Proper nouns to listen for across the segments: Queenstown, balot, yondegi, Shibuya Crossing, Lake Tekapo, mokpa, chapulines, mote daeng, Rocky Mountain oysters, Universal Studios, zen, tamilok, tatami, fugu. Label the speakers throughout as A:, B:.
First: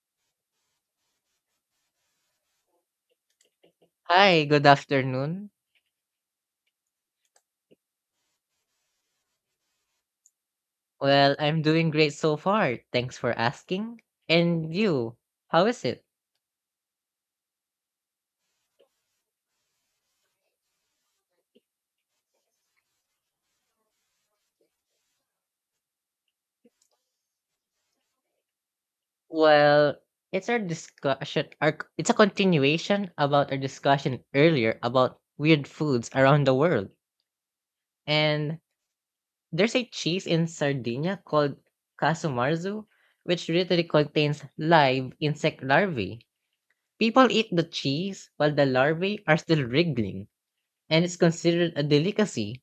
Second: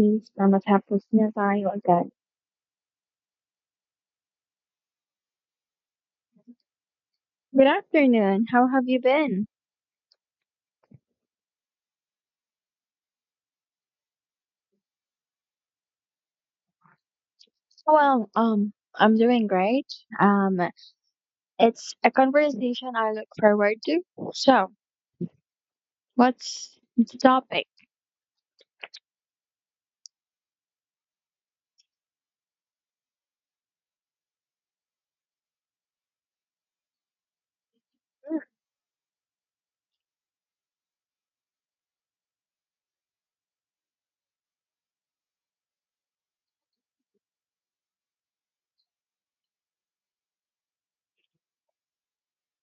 A: Please, I'm matapos na tayo agad.
B: Hi, good afternoon.
A: Good afternoon. How have you been?
B: Well, I'm doing great so far. Thanks for asking. And you, how is it?
A: Well, I'm doing great. Um, it's a conversation I look forward to. So, what's the topic?
B: Well, it's our discussion, it's a continuation about our discussion earlier about weird foods around the world. And there's a cheese in Sardinia called casumarzu, which literally contains live insect larvae. People eat the cheese while the larvae are still wriggling, and it's considered a delicacy.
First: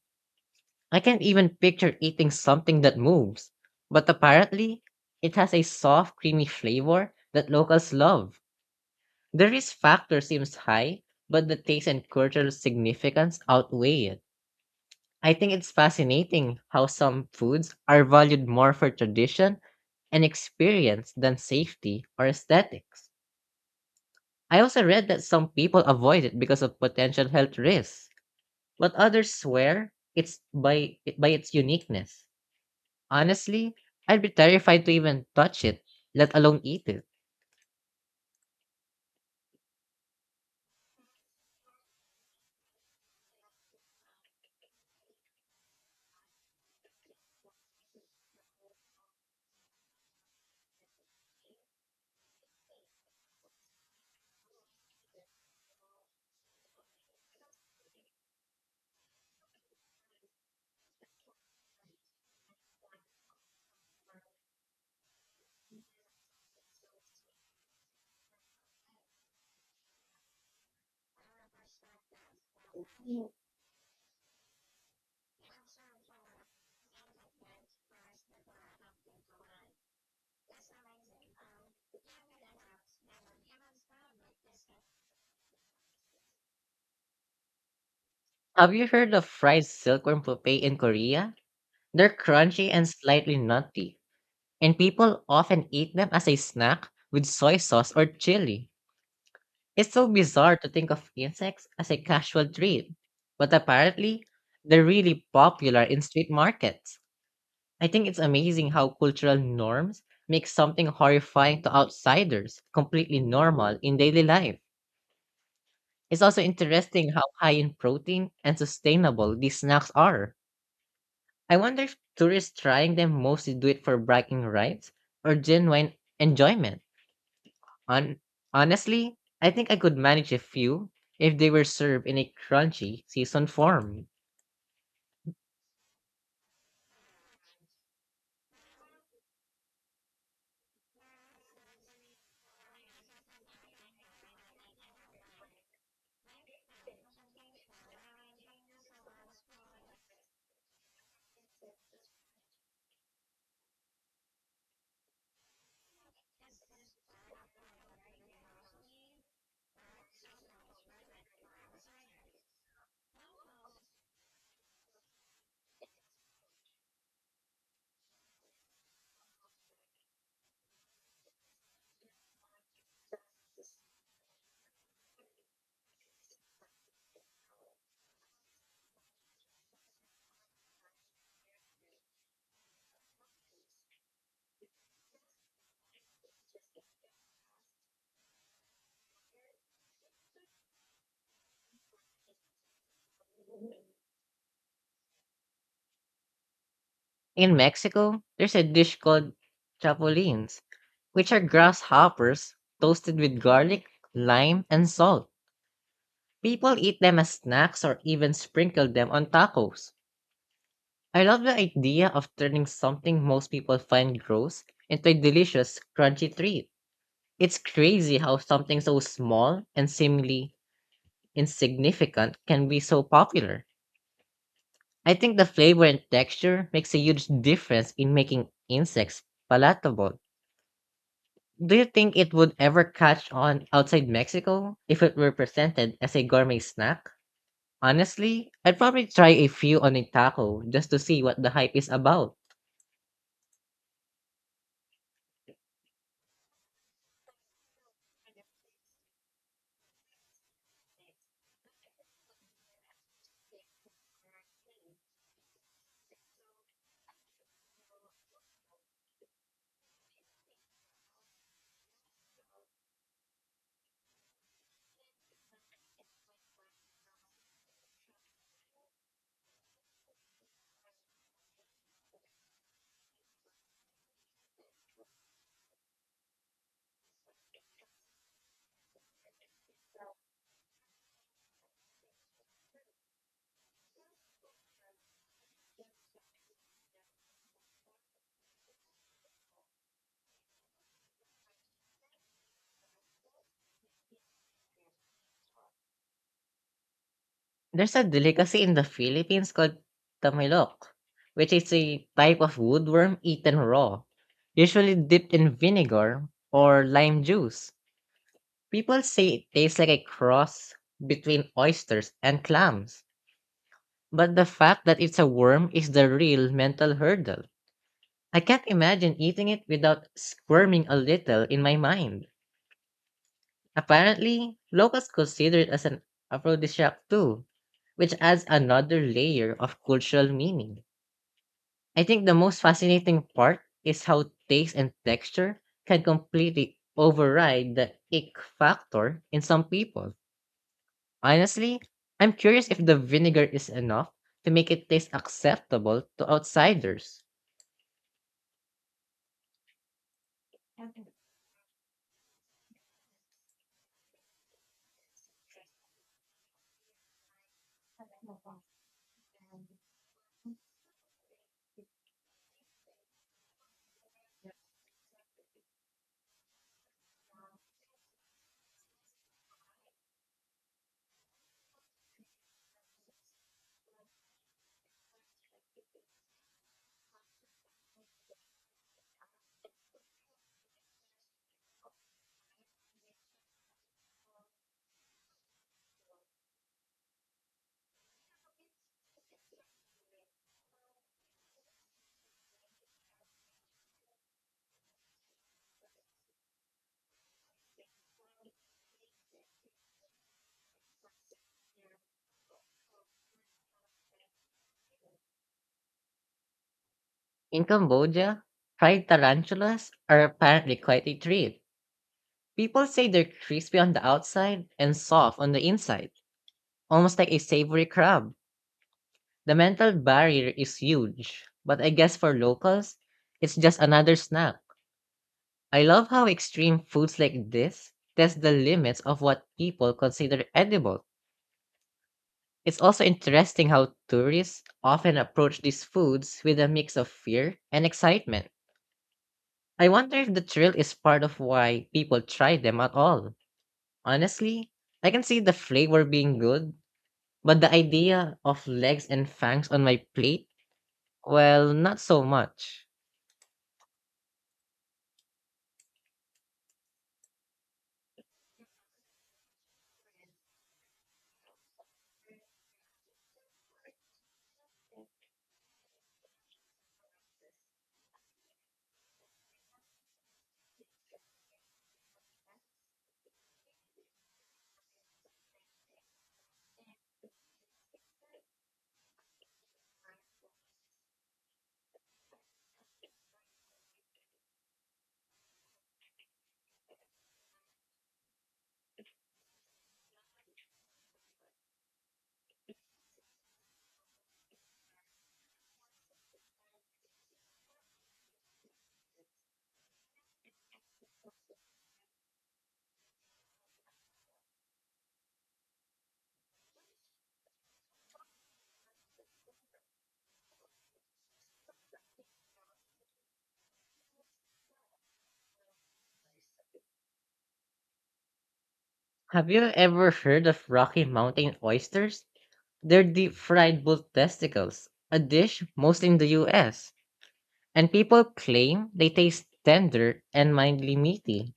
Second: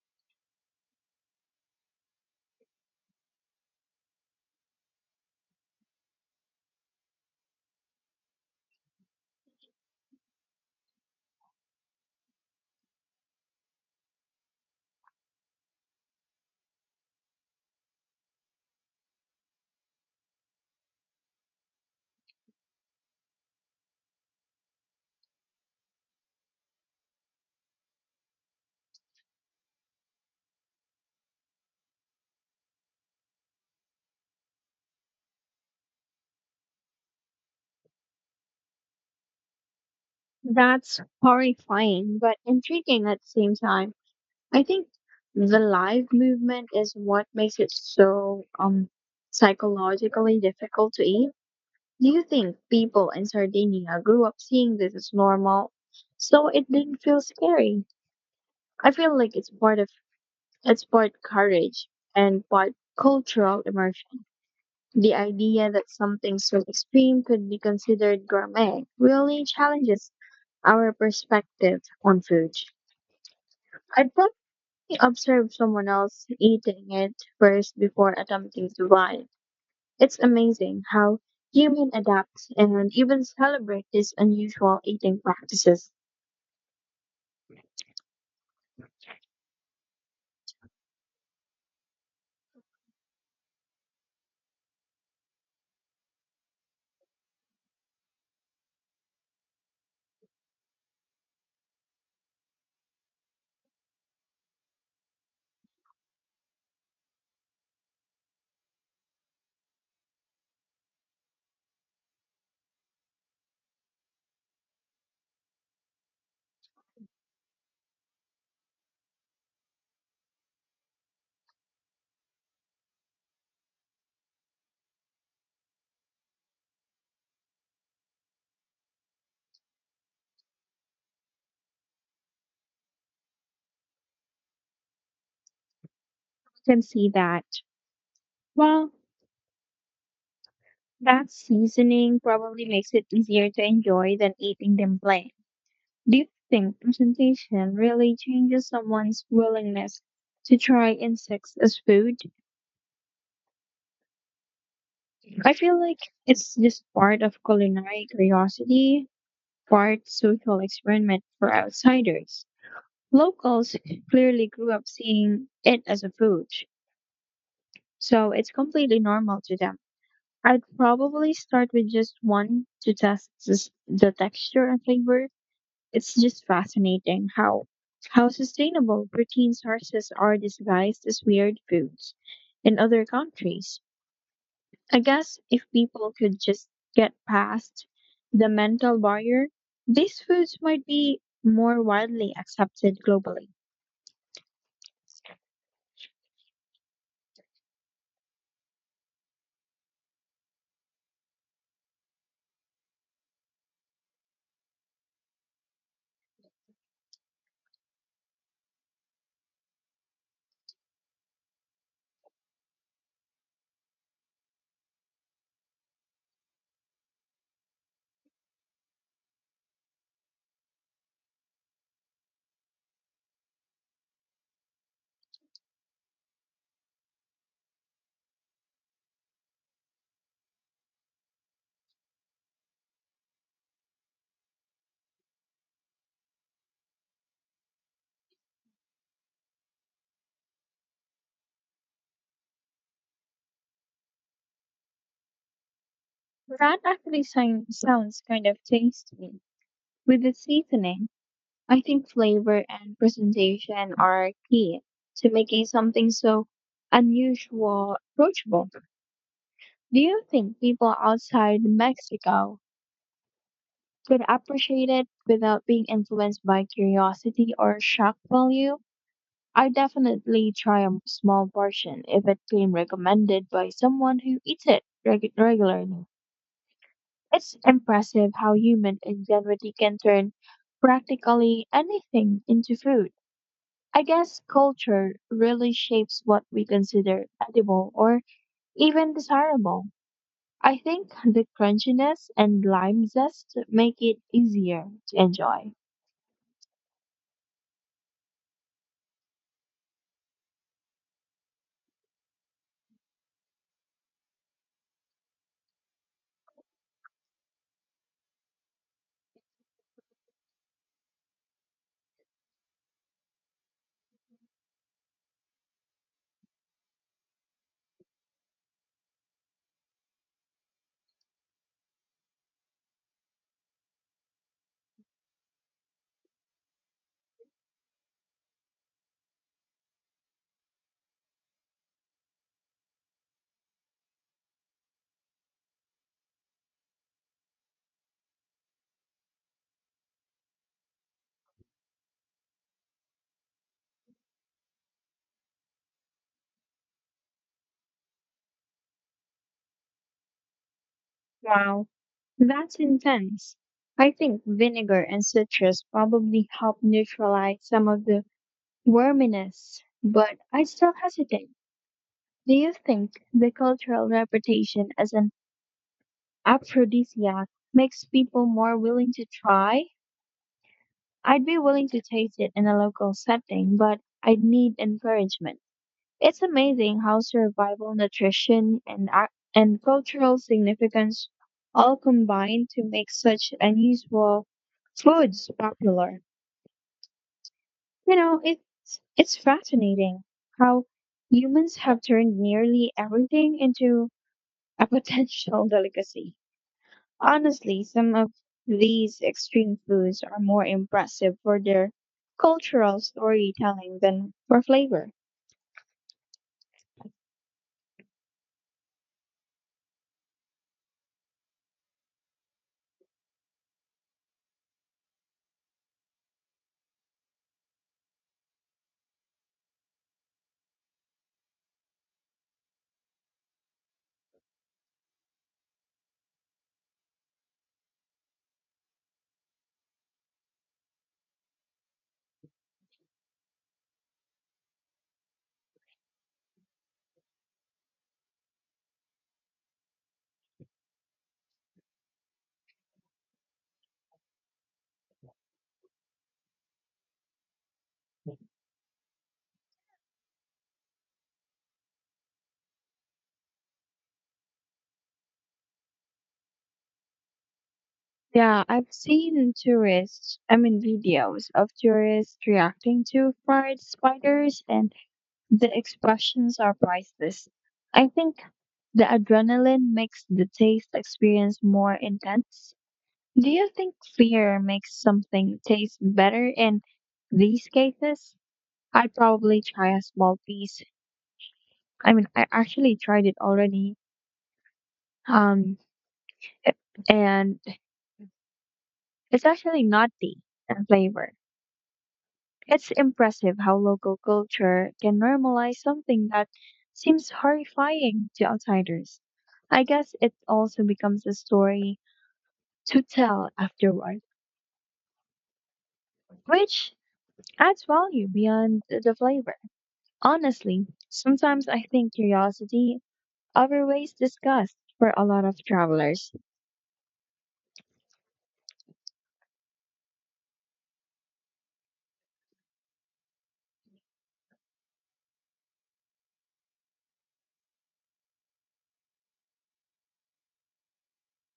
B: I can't even picture eating something that moves, but apparently it has a soft, creamy flavor that locals love. The risk factor seems high, but the taste and cultural significance outweigh it. I think it's fascinating how some foods are valued more for tradition and experience than safety or aesthetics. I also read that some people avoid it because of potential health risks, but others swear it's by its uniqueness. Honestly, I'd be terrified to even touch it, let alone eat it.
A: That's horrifying, but intriguing at the same time. I think the live movement is what makes it so psychologically difficult to eat. Do you think people in Sardinia grew up seeing this as normal? So it didn't feel scary. I feel like it's part courage and part cultural immersion. The idea that something so extreme could be considered gourmet really challenges our perspective on food. I'd probably observe someone else eating it first before attempting to buy it. It's amazing how human adapts and even celebrate these unusual eating practices.
B: Have you heard of fried silkworm pupae in Korea? They're crunchy and slightly nutty, and people often eat them as a snack with soy sauce or chili. It's so bizarre to think of insects as a casual treat, but apparently, they're really popular in street markets. I think it's amazing how cultural norms make something horrifying to outsiders completely normal in daily life. It's also interesting how high in protein and sustainable these snacks are. I wonder if tourists trying them mostly do it for bragging rights or genuine enjoyment. On honestly, I think I could manage a few if they were served in a crunchy seasoned form.
A: Can see that. Well, that seasoning probably makes it easier to enjoy than eating them plain. Do you think presentation really changes someone's willingness to try insects as food? I feel like it's just part of culinary curiosity, part social experiment for outsiders. Locals clearly grew up seeing it as a food, so it's completely normal to them. I'd probably start with just one to test the texture and flavor. It's just fascinating how sustainable protein sources are disguised as weird foods in other countries. I guess if people could just get past the mental barrier, these foods might be more widely accepted globally.
B: In Mexico, there's a dish called chapulines, which are grasshoppers toasted with garlic, lime, and salt. People eat them as snacks or even sprinkle them on tacos. I love the idea of turning something most people find gross into a delicious, crunchy treat. It's crazy how something so small and seemingly insignificant can be so popular. I think the flavor and texture makes a huge difference in making insects palatable. Do you think it would ever catch on outside Mexico if it were presented as a gourmet snack? Honestly, I'd probably try a few on a taco just to see what the hype is about.
A: That actually sounds kind of tasty. With the seasoning, I think flavor and presentation are key to making something so unusual approachable. Do you think people outside Mexico could appreciate it without being influenced by curiosity or shock value? I definitely try a small portion if it came recommended by someone who eats it regularly. It's impressive how human ingenuity can turn practically anything into food. I guess culture really shapes what we consider edible or even desirable. I think the crunchiness and lime zest make it easier to enjoy.
B: There's a delicacy in the Philippines called tamilok, which is a type of woodworm eaten raw, usually dipped in vinegar or lime juice. People say it tastes like a cross between oysters and clams, but the fact that it's a worm is the real mental hurdle. I can't imagine eating it without squirming a little in my mind. Apparently, locals consider it as an aphrodisiac too, which adds another layer of cultural meaning. I think the most fascinating part is how taste and texture can completely override the ick factor in some people. Honestly, I'm curious if the vinegar is enough to make it taste acceptable to outsiders.
A: Wow, that's intense. I think vinegar and citrus probably help neutralize some of the worminess, but I still hesitate. Do you think the cultural reputation as an aphrodisiac makes people more willing to try? I'd be willing to taste it in a local setting, but I'd need encouragement. It's amazing how survival nutrition and cultural significance all combine to make such unusual foods popular. You know, it's fascinating how humans have turned nearly everything into a potential delicacy. Honestly, some of these extreme foods are more impressive for their cultural storytelling than for flavor.
B: In Cambodia, fried tarantulas are apparently quite a treat. People say they're crispy on the outside and soft on the inside, almost like a savory crab. The mental barrier is huge, but I guess for locals, it's just another snack. I love how extreme foods like this test the limits of what people consider edible. It's also interesting how tourists often approach these foods with a mix of fear and excitement. I wonder if the thrill is part of why people try them at all. Honestly, I can see the flavor being good, but the idea of legs and fangs on my plate, well, not so much.
A: Yeah, I've seen I mean, videos of tourists reacting to fried spiders, and the expressions are priceless. I think the adrenaline makes the taste experience more intense. Do you think fear makes something taste better in these cases? I'd probably try a small piece. I mean, I actually tried it already, um, and it's actually nutty in flavor. It's impressive how local culture can normalize something that seems horrifying to outsiders. I guess it also becomes a story to tell afterward, which adds value beyond the flavor. Honestly, sometimes I think curiosity outweighs disgust for a lot of travelers.
B: Have you ever heard of Rocky Mountain oysters? They're deep fried bull testicles, a dish mostly in the US, and people claim they taste tender and mildly meaty.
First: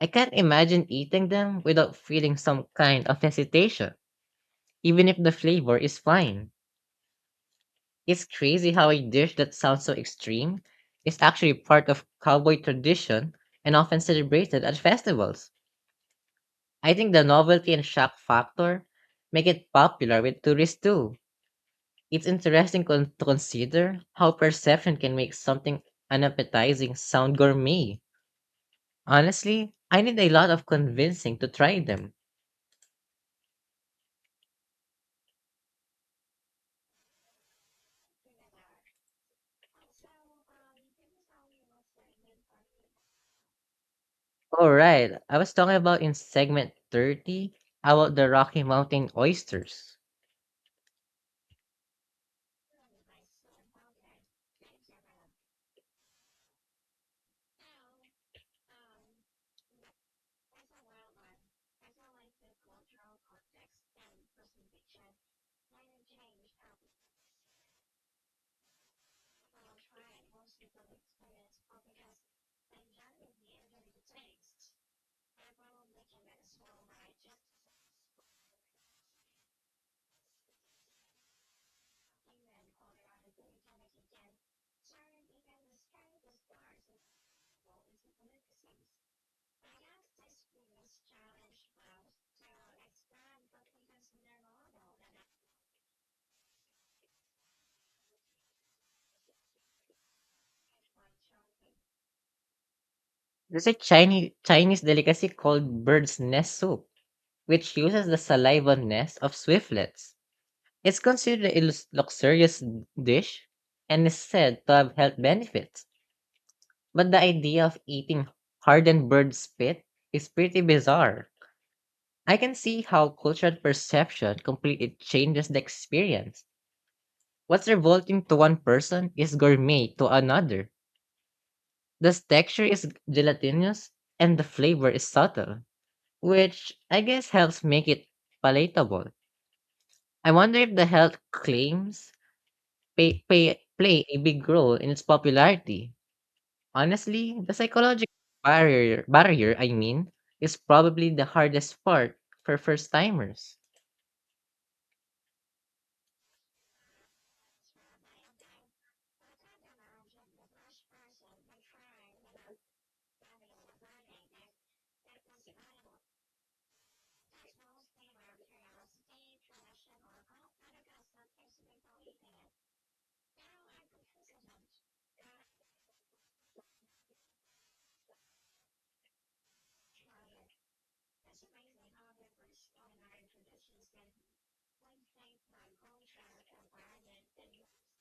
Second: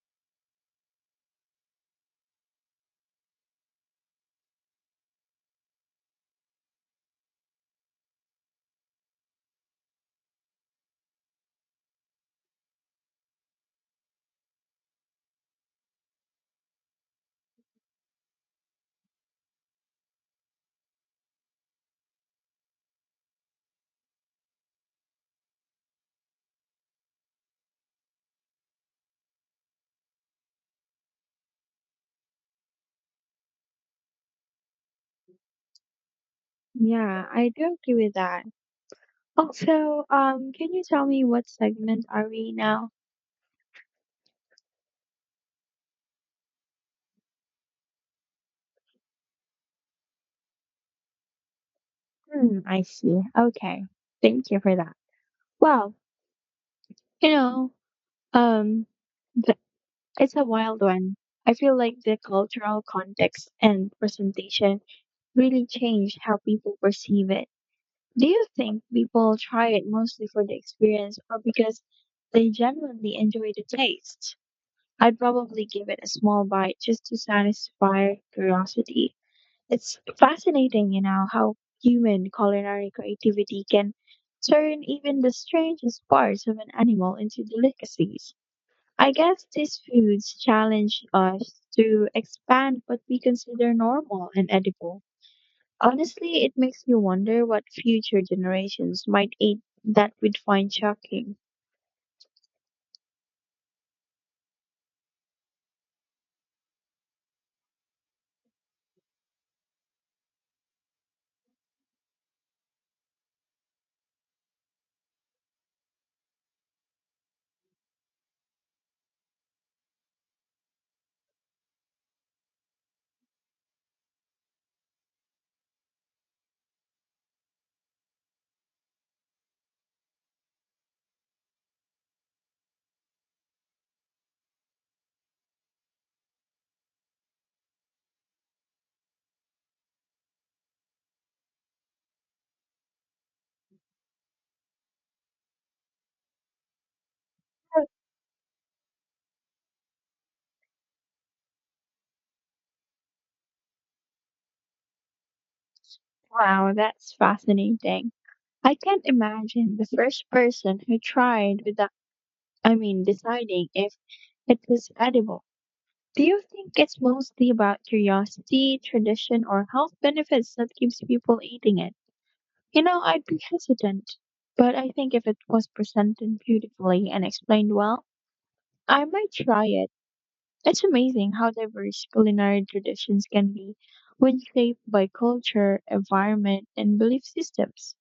B: I can't imagine eating them without feeling some kind of hesitation, even if the flavor is fine. It's crazy how a dish that sounds so extreme is actually part of cowboy tradition and often celebrated at festivals. I think the novelty and shock factor make it popular with tourists too. It's interesting to consider how perception can make something unappetizing sound gourmet. Honestly, I need a lot of convincing to try them.
A: Yeah, I do agree with that. Also, can you tell me what segment are we now?
B: Alright, I was talking about in segment 30 about the Rocky Mountain oysters.
A: Hmm, I see. Okay. Thank you for that. Well, You know, um, th- it's a wild one. I feel like the cultural context and presentation really change how people perceive it. Do you think people try it mostly for the experience or because they genuinely enjoy the taste? I'd probably give it a small bite just to satisfy curiosity. It's fascinating, you know, how human culinary creativity can turn even the strangest parts of an animal into delicacies. I guess these foods challenge us to expand what we consider normal and edible. Honestly, it makes you wonder what future generations might eat that we'd find shocking.
B: There's a Chinese delicacy called bird's nest soup, which uses the saliva nest of swiftlets. It's considered a luxurious dish and is said to have health benefits. But the idea of eating hardened bird spit is pretty bizarre. I can see how cultural perception completely changes the experience. What's revolting to one person is gourmet to another. The texture is gelatinous and the flavor is subtle, which I guess helps make it palatable. I wonder if the health claims play a big role in its popularity. Honestly, the psychological barrier is probably the hardest part for first-timers.
A: Wow, that's fascinating. I can't imagine the first person who tried without, I mean, deciding if it was edible. Do you think it's mostly about curiosity, tradition, or health benefits that keeps people eating it? You know, I'd be hesitant, but I think if it was presented beautifully and explained well, I might try it. It's amazing how diverse culinary traditions can be when shaped by culture, environment, and belief systems.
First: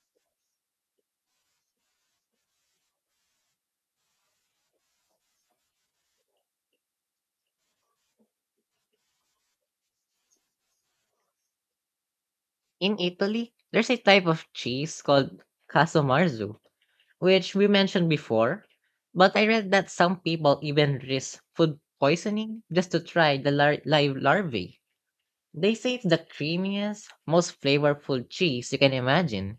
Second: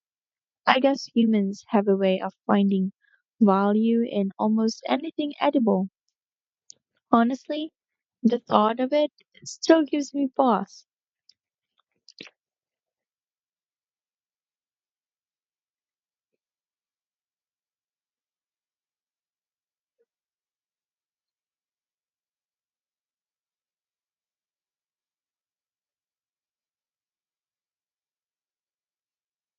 A: I guess humans have a way of finding value in almost anything edible. Honestly, the thought of it still gives me pause.
B: In Italy, there's a type of cheese called Casomarzu, which we mentioned before, but I read that some people even risk food poisoning just to try the live larvae. They say it's the creamiest, most flavorful cheese you can imagine,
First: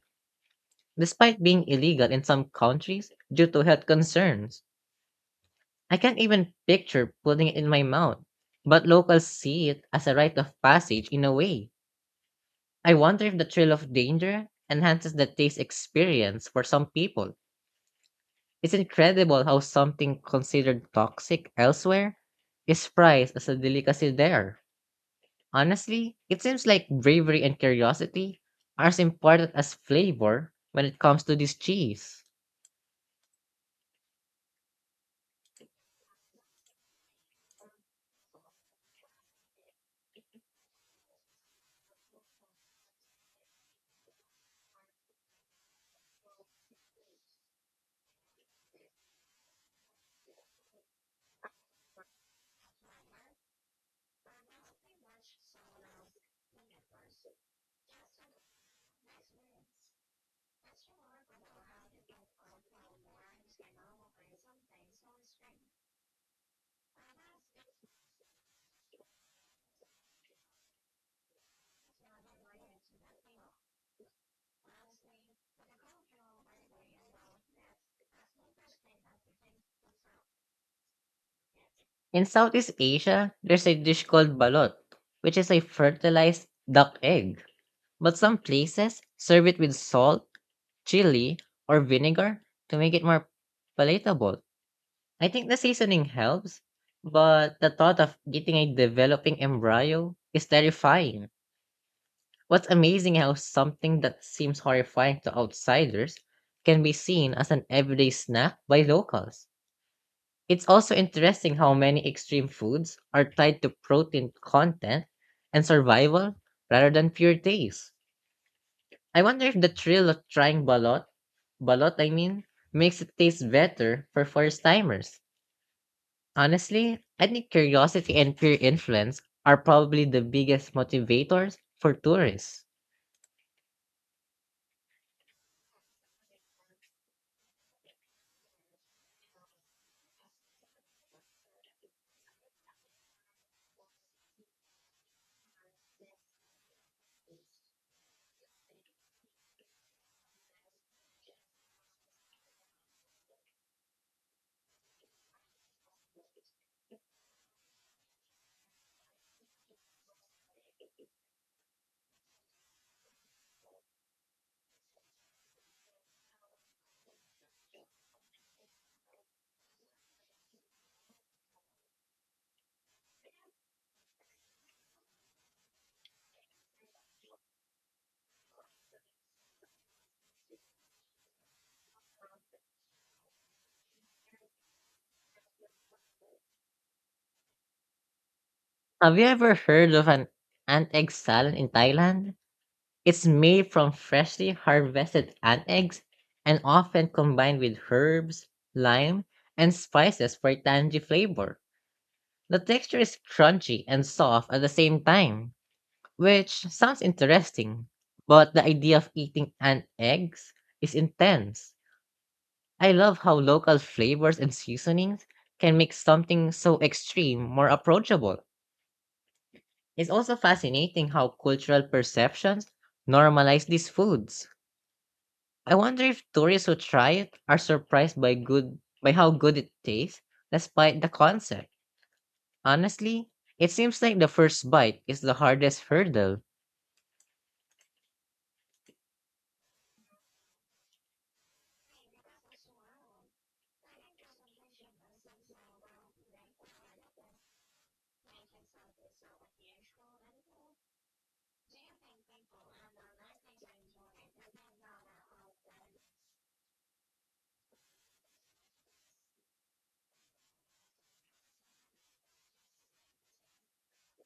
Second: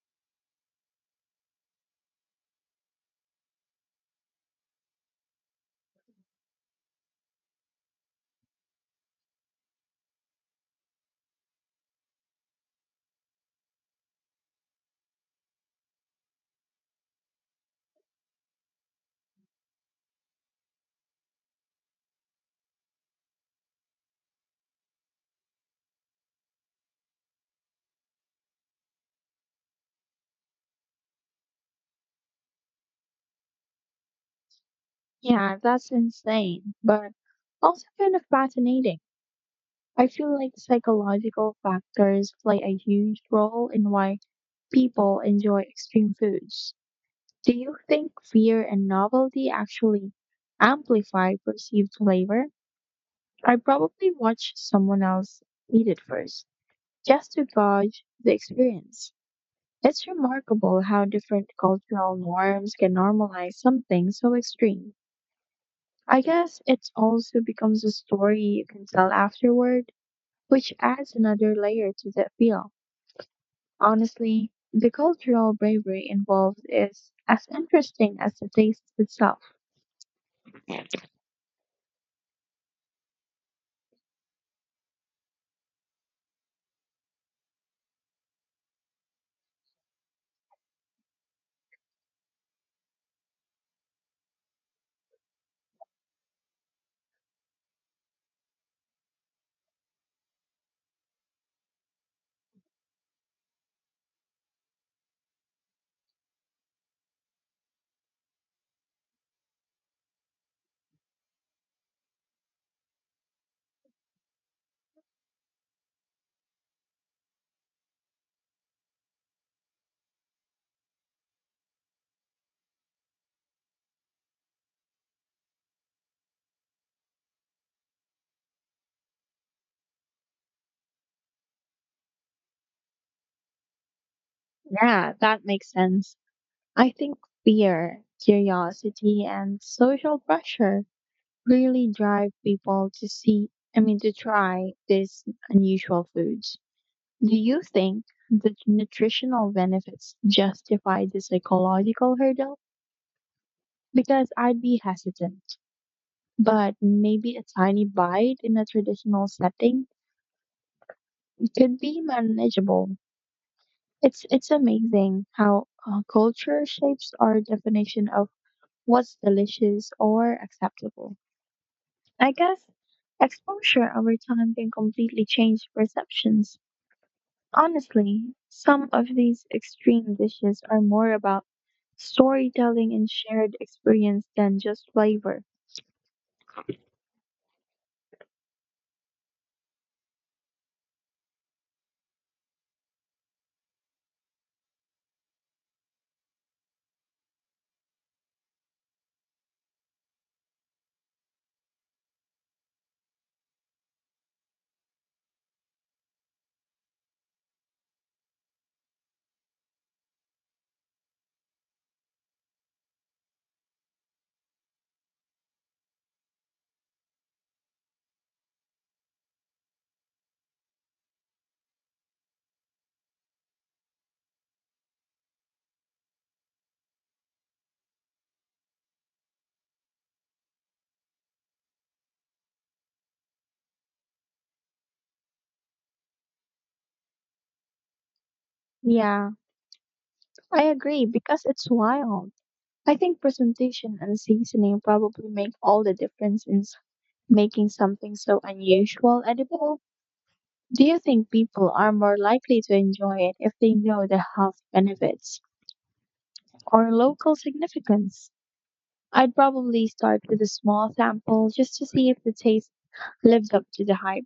B: despite being illegal in some countries due to health concerns. I can't even picture putting it in my mouth, but locals see it as a rite of passage in a way. I wonder if the thrill of danger enhances the taste experience for some people. It's incredible how something considered toxic elsewhere is prized as a delicacy there. Honestly, it seems like bravery and curiosity are as important as flavor when it comes to this cheese.
A: Yeah, that's insane, but also kind of fascinating. I feel like psychological factors play a huge role in why people enjoy extreme foods. Do you think fear and novelty actually amplify perceived flavor? I probably watch someone else eat it first, just to gauge the experience. It's remarkable how different cultural norms can normalize something so extreme. I guess it also becomes a story you can tell afterward, which adds another layer to the feel. Honestly, the cultural bravery involved is as interesting as the taste itself.
B: In Southeast Asia, there's a dish called balot, which is a fertilized duck egg. But some places serve it with salt, chili, or vinegar to make it more palatable. I think the seasoning helps, but the thought of getting a developing embryo is terrifying. What's amazing how something that seems horrifying to outsiders can be seen as an everyday snack by locals. It's also interesting how many extreme foods are tied to protein content and survival rather than pure taste. I wonder if the thrill of trying balot makes it taste better for first timers. Honestly, I think curiosity and peer influence are probably the biggest motivators for tourists.
A: Yeah, that makes sense. I think fear, curiosity, and social pressure really drive people to I mean, to try these unusual foods. Do you think the nutritional benefits justify the psychological hurdle? Because I'd be hesitant, but maybe a tiny bite in a traditional setting could be manageable. It's amazing how culture shapes our definition of what's delicious or acceptable. I guess exposure over time can completely change perceptions. Honestly, some of these extreme dishes are more about storytelling and shared experience than just flavor.
B: Have you ever heard of an ant egg salad in Thailand? It's made from freshly harvested ant eggs and often combined with herbs, lime, and spices for tangy flavor. The texture is crunchy and soft at the same time. Which sounds interesting, but the idea of eating ant eggs is intense. I love how local flavors and seasonings can make something so extreme more approachable. It's also fascinating how cultural perceptions normalize these foods. I wonder if tourists who try it are surprised by good by how good it tastes despite the concept. Honestly, it seems like the first bite is the hardest hurdle.
A: Yeah, I agree because it's wild. I think presentation and seasoning probably make all the difference in making something so unusual edible. Do you think people are more likely to enjoy it if they know the health benefits or local significance? I'd probably start with a small sample just to see if the taste lives up to the hype.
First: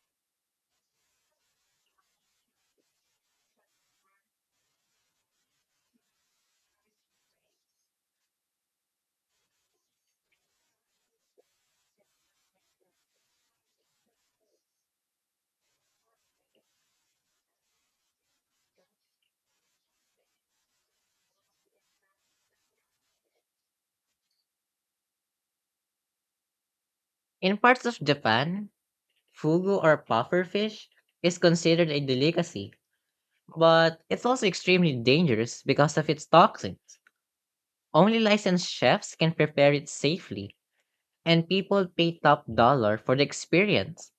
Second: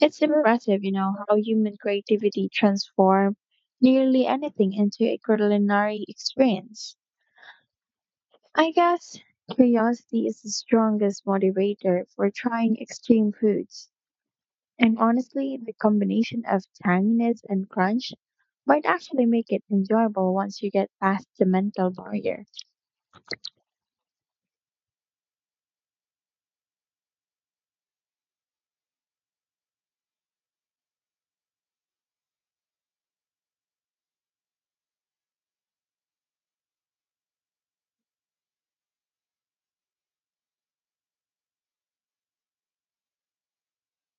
A: It's impressive, you know, how human creativity transforms nearly anything into a culinary experience. I guess curiosity is the strongest motivator for trying extreme foods. And honestly, the combination of tanginess and crunch might actually make it enjoyable once you get past the mental barrier.
B: In parts of Japan, Fugu or puffer fish is considered a delicacy, but it's also extremely dangerous because of its toxins. Only licensed chefs can prepare it safely, and people pay top dollar for the experience.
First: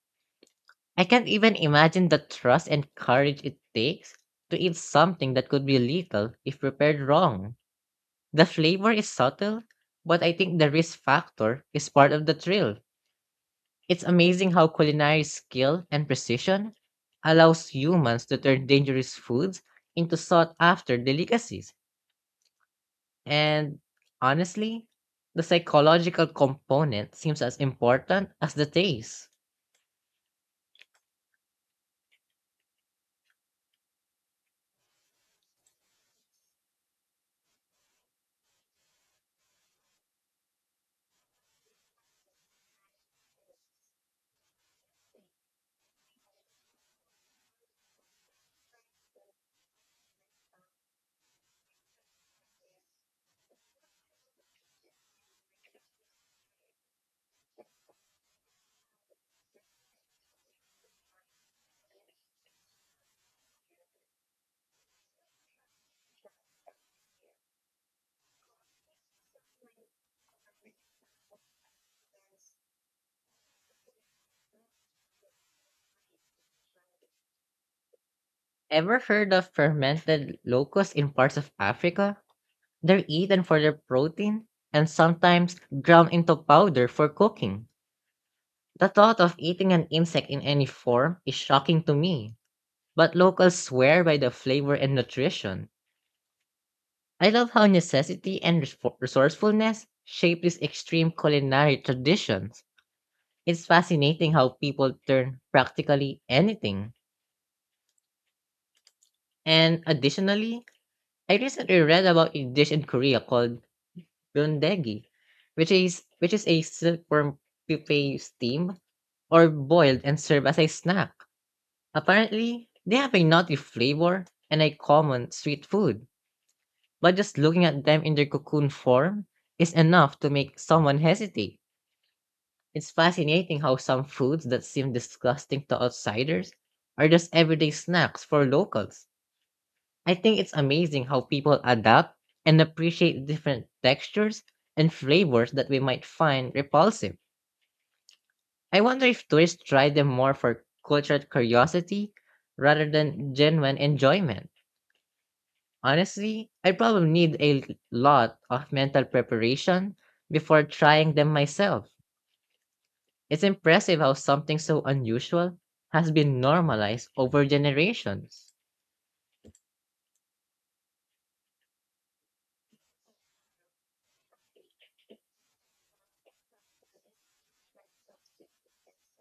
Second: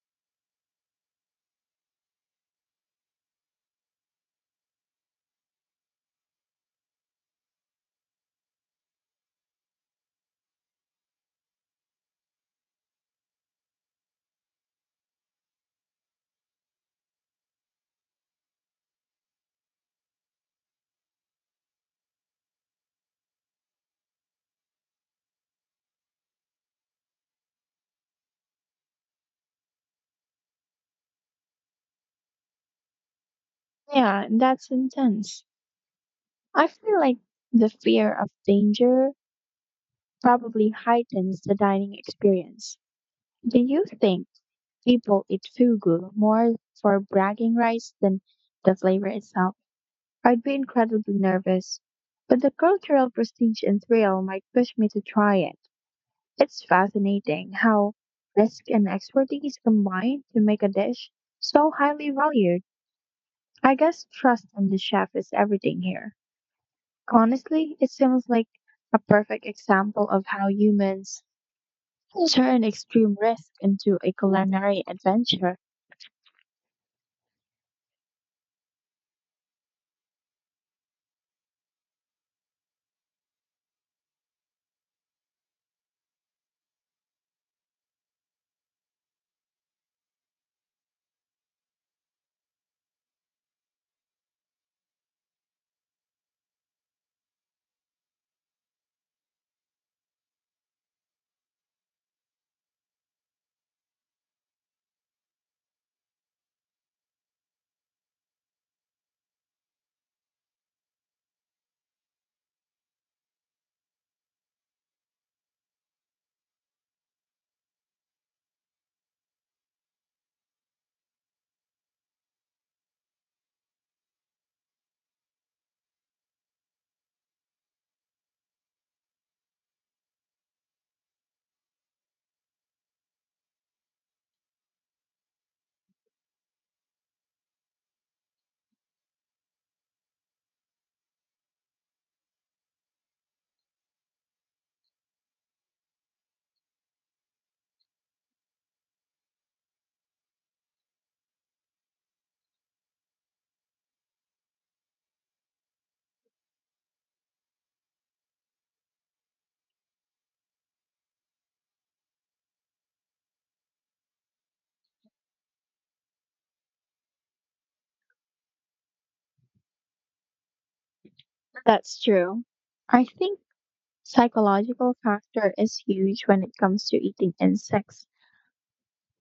B: I can't even imagine the trust and courage it takes to eat something that could be lethal if prepared wrong. The flavor is subtle, but I think the risk factor is part of the thrill. It's amazing how culinary skill and precision allows humans to turn dangerous foods into sought after delicacies. And honestly, the psychological component seems as important as the taste.
A: Yeah, that's intense. I feel like the fear of danger probably heightens the dining experience. Do you think people eat fugu more for bragging rights than the flavor itself? I'd be incredibly nervous, but the cultural prestige and thrill might push me to try it. It's fascinating how risk and expertise combine to make a dish so highly valued. I guess trust in the chef is everything here. Honestly, it seems like a perfect example of how humans turn extreme risk into a culinary adventure.
B: Ever heard of fermented locusts in parts of Africa? They're eaten for their protein and sometimes ground into powder for cooking. The thought of eating an insect in any form is shocking to me, but locals swear by the flavor and nutrition. I love how necessity and resourcefulness shape these extreme culinary traditions. It's fascinating how people turn practically anything. And additionally, I recently read about a dish in Korea called yondegi, which is a silkworm pupae steamed or boiled and served as a snack. Apparently, they have a nutty flavor and a common sweet food, but just looking at them in their cocoon form is enough to make someone hesitate. It's fascinating how some foods that seem disgusting to outsiders are just everyday snacks for locals. I think it's amazing how people adapt and appreciate different textures and flavors that we might find repulsive. I wonder if tourists try them more for cultural curiosity rather than genuine enjoyment. Honestly, I probably need a lot of mental preparation before trying them myself. It's impressive how something so unusual has been normalized over generations.
A: That's true. I think psychological factor is huge when it comes to eating insects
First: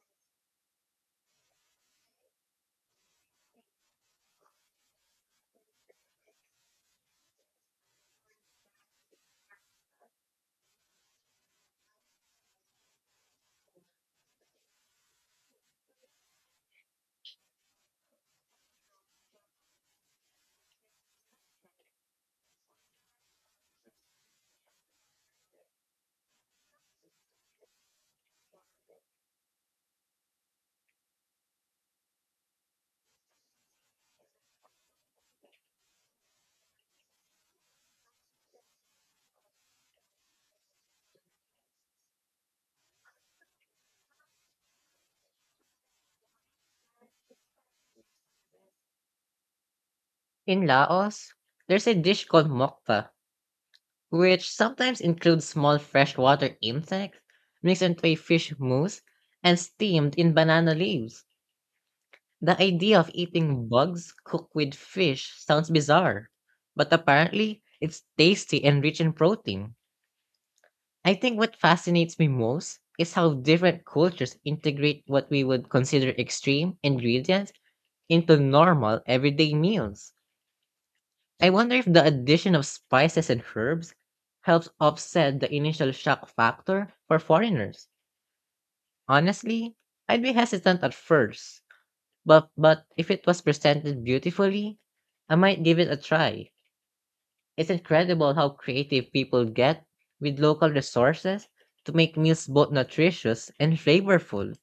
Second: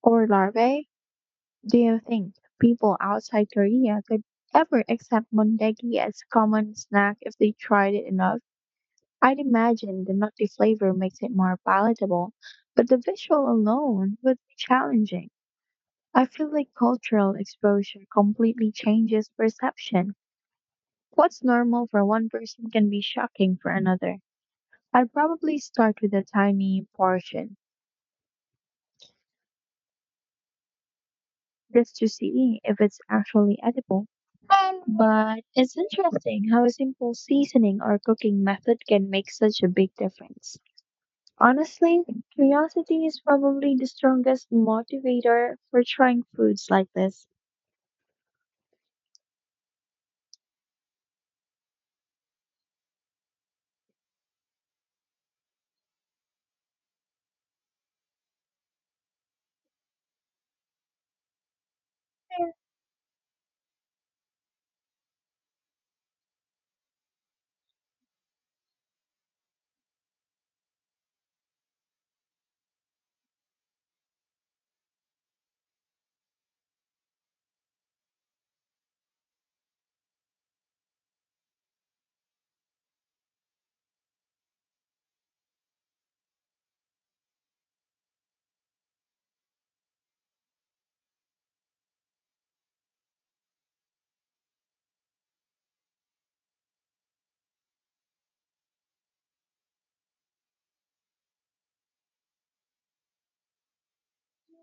A: or larvae. Do you think people outside Korea could ever accept mondegi as a common snack if they tried it enough? I'd imagine the nutty flavor makes it more palatable, but the visual alone would be challenging. I feel like cultural exposure completely changes perception. What's normal for one person can be shocking for another. I'd probably start with a tiny portion just to see if it's actually edible. But it's interesting how a simple seasoning or cooking method can make such a big difference. Honestly, curiosity is probably the strongest motivator for trying foods like this.
B: In Laos, there's a dish called mokpa, which sometimes includes small freshwater insects mixed into a fish mousse and steamed in banana leaves. The idea of eating bugs cooked with fish sounds bizarre, but apparently it's tasty and rich in protein. I think what fascinates me most is how different cultures integrate what we would consider extreme ingredients into normal everyday meals. I wonder if the addition of spices and herbs helps offset the initial shock factor for foreigners. Honestly, I'd be hesitant at first, but if it was presented beautifully, I might give it a try. It's incredible how creative people get with local resources to make meals both nutritious and flavorful.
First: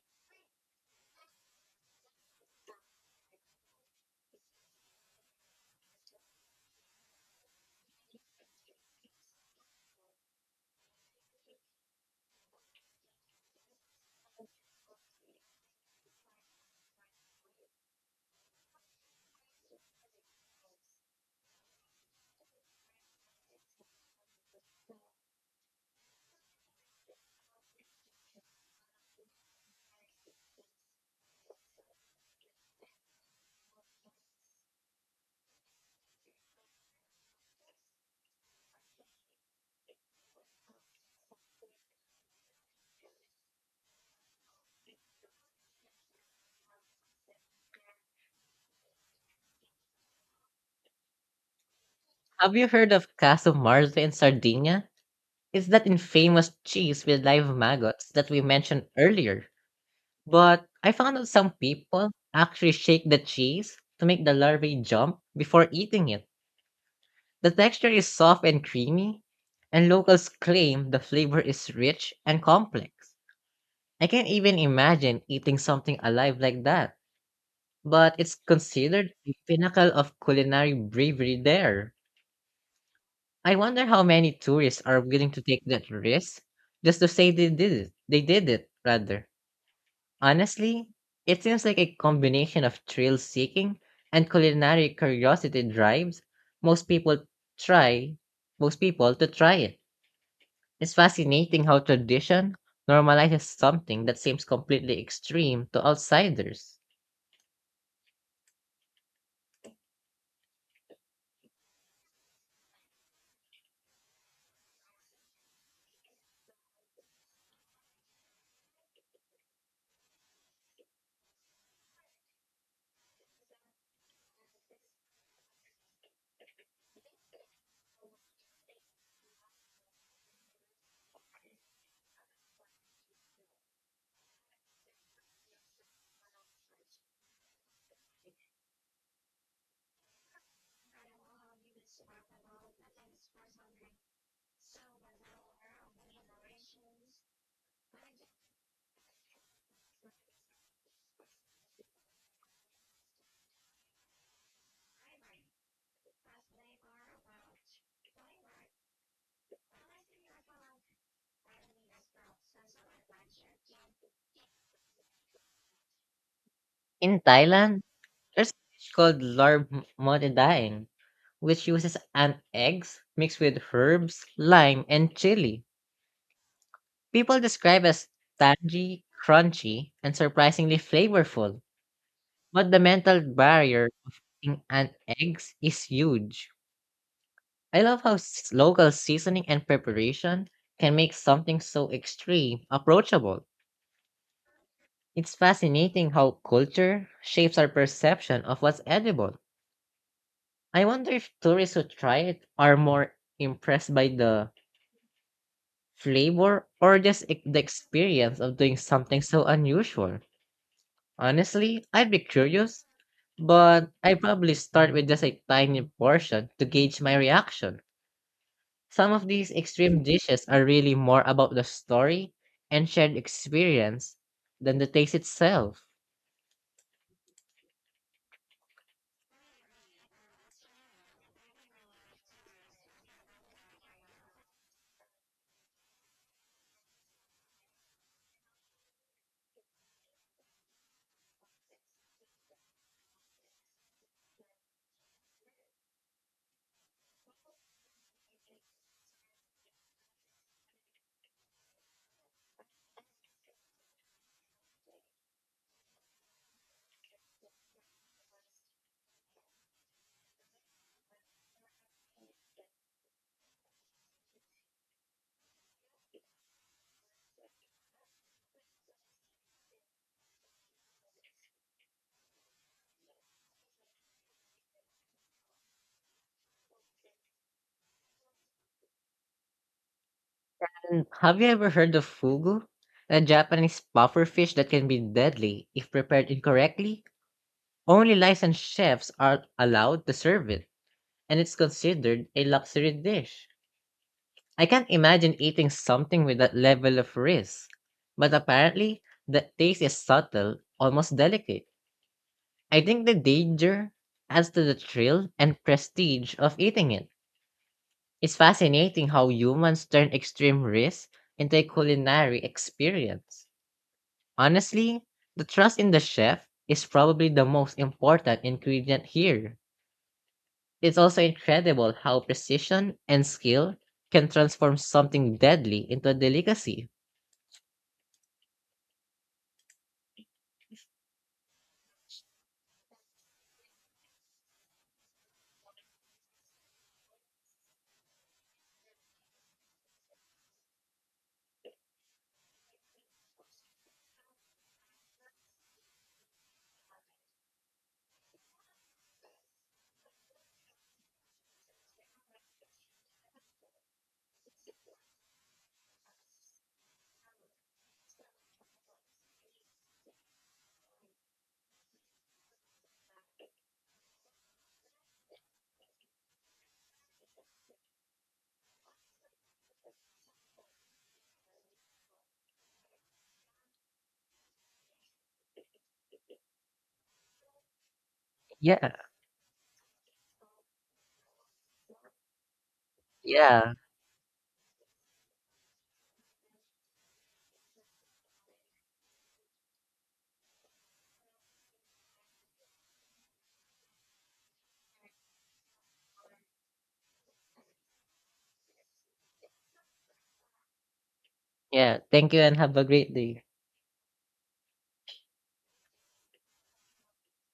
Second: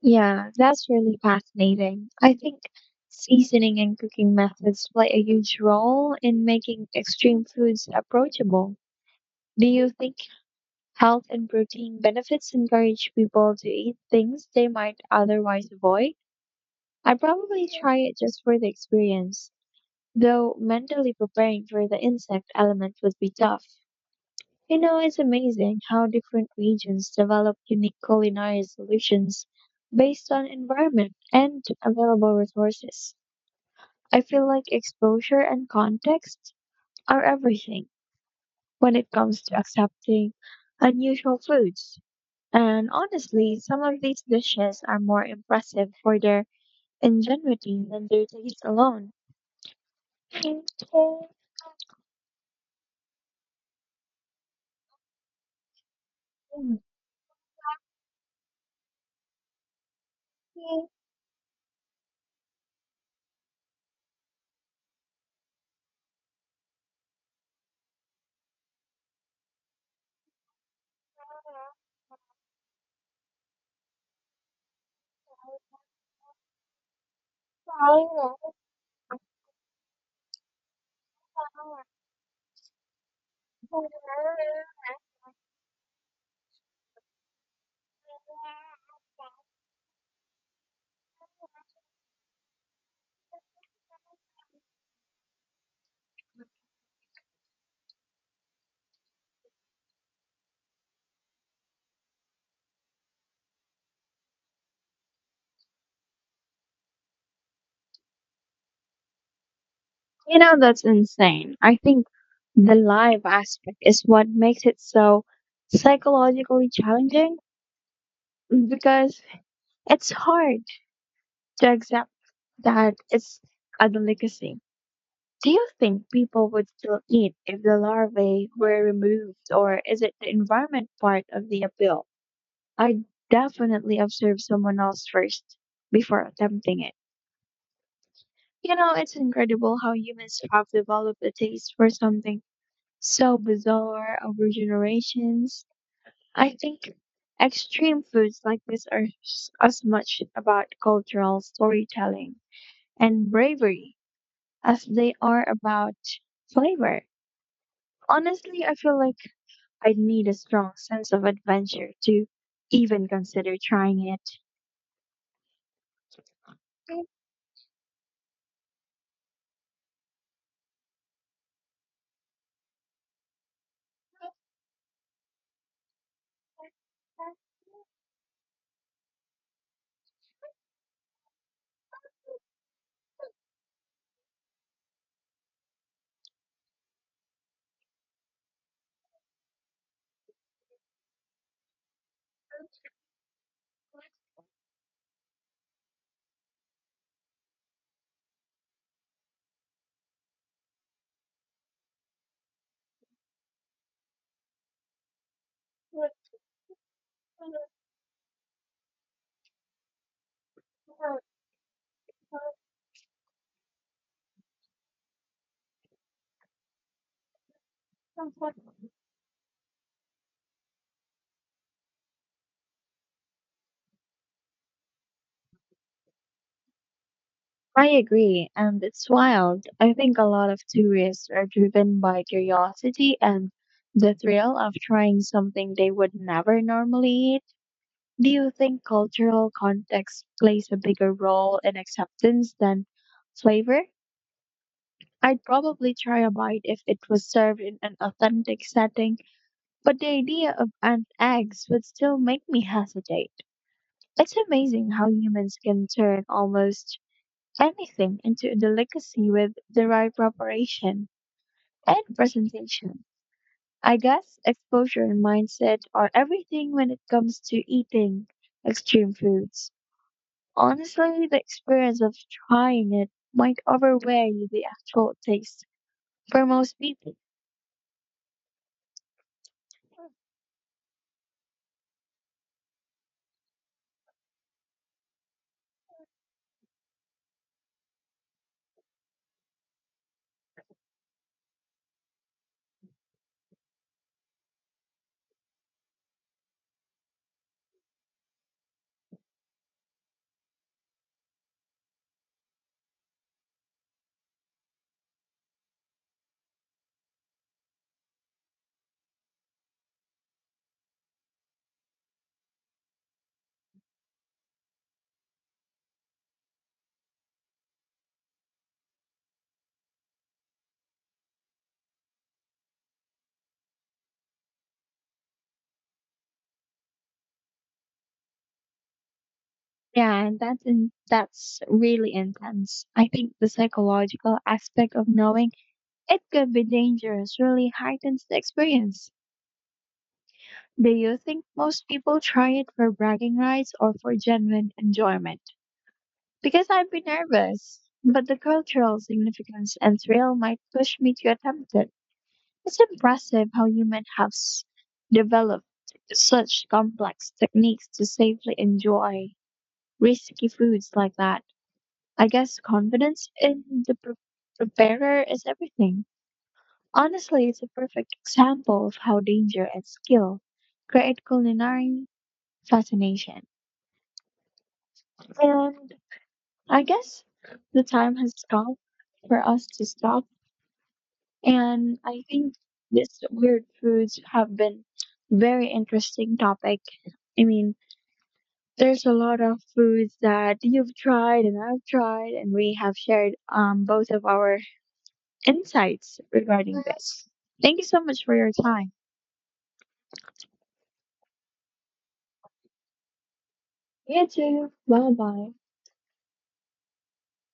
A: Yeah, that's really fascinating. I think seasoning and cooking methods play a huge role in making extreme foods approachable. Do you think health and protein benefits encourage people to eat things they might otherwise avoid? I'd probably try it just for the experience, though mentally preparing for the insect element would be tough. You know, it's amazing how different regions develop unique culinary solutions based on environment and available resources. I feel like exposure and context are everything when it comes to accepting unusual foods. And honestly, some of these dishes are more impressive for their ingenuity than their taste alone.
B: Have you heard of Casu Marze in Sardinia? It's that infamous cheese with live maggots that we mentioned earlier. But I found out some people actually shake the cheese to make the larvae jump before eating it. The texture is soft and creamy, and locals claim the flavor is rich and complex. I can't even imagine eating something alive like that, but it's considered the pinnacle of culinary bravery there. I wonder how many tourists are willing to take that risk just to say They did it, rather. Honestly, it seems like a combination of thrill seeking and culinary curiosity drives most people try most people to try it. It's fascinating how tradition normalizes something that seems completely extreme to outsiders.
A: You know, that's insane. I think the live aspect is what makes it so psychologically challenging because it's hard to accept that it's a delicacy. Do you think people would still eat if the larvae were removed, or is it the environment part of the appeal? I definitely observe someone else first before attempting it. You know, it's incredible how humans have developed a taste for something so bizarre over generations. I think extreme foods like this are as much about cultural storytelling and bravery as they are about flavor. Honestly, I feel like I'd need a strong sense of adventure to even consider trying it.
B: In Thailand, there's a dish called mote daeng, which uses ant eggs mixed with herbs, lime, and chili. People describe as tangy, crunchy, and surprisingly flavorful. But the mental barrier of eating ant eggs is huge. I love how local seasoning and preparation can make something so extreme approachable. It's fascinating how culture shapes our perception of what's edible. I wonder if tourists who try it are more impressed by the flavor, or just the experience of doing something so unusual. Honestly, I'd be curious, but I'd probably start with just a tiny portion to gauge my reaction. Some of these extreme dishes are really more about the story and shared experience than the taste itself.
A: I agree, and it's wild. I think a lot of tourists are driven by curiosity and the thrill of trying something they would never normally eat. Do you think cultural context plays a bigger role in acceptance than flavor? I'd probably try a bite if it was served in an authentic setting. But the idea of an eggs would still make me hesitate. It's amazing how humans can turn almost anything into a delicacy with the right preparation and presentation. I guess exposure and mindset are everything when it comes to eating extreme foods. Honestly, the experience of trying it might overweigh the actual taste for most people.
B: And have you ever heard of fugu? A Japanese puffer fish that can be deadly if prepared incorrectly? Only licensed chefs are allowed to serve it, and it's considered a luxury dish. I can't imagine eating something with that level of risk. But apparently, the taste is subtle, almost delicate. I think the danger adds to the thrill and prestige of eating it. It's fascinating how humans turn extreme risk into a culinary experience. Honestly, the trust in the chef is probably the most important ingredient here. It's also incredible how precision and skill can transform something deadly into a delicacy.
A: Yeah, and that's really intense. I think the psychological aspect of knowing it could be dangerous really heightens the experience. Do you think most people try it for bragging rights or for genuine enjoyment? Because I'd be nervous, but the cultural significance and thrill might push me to attempt it. It's impressive how humans have developed such complex techniques to safely enjoy risky foods like that. I guess confidence in the preparer is everything. Honestly, it's a perfect example of how danger and skill create culinary fascination. And I guess the time has come
B: Yeah,
A: for us to stop. And I think these weird
B: yeah,
A: foods have been very interesting topic. I mean, there's a lot of foods that you've tried and I've tried, and we have shared both of our insights regarding this. Thank you so much for your time.
B: yeah. Thank you and have a great day.
A: You too. Bye bye.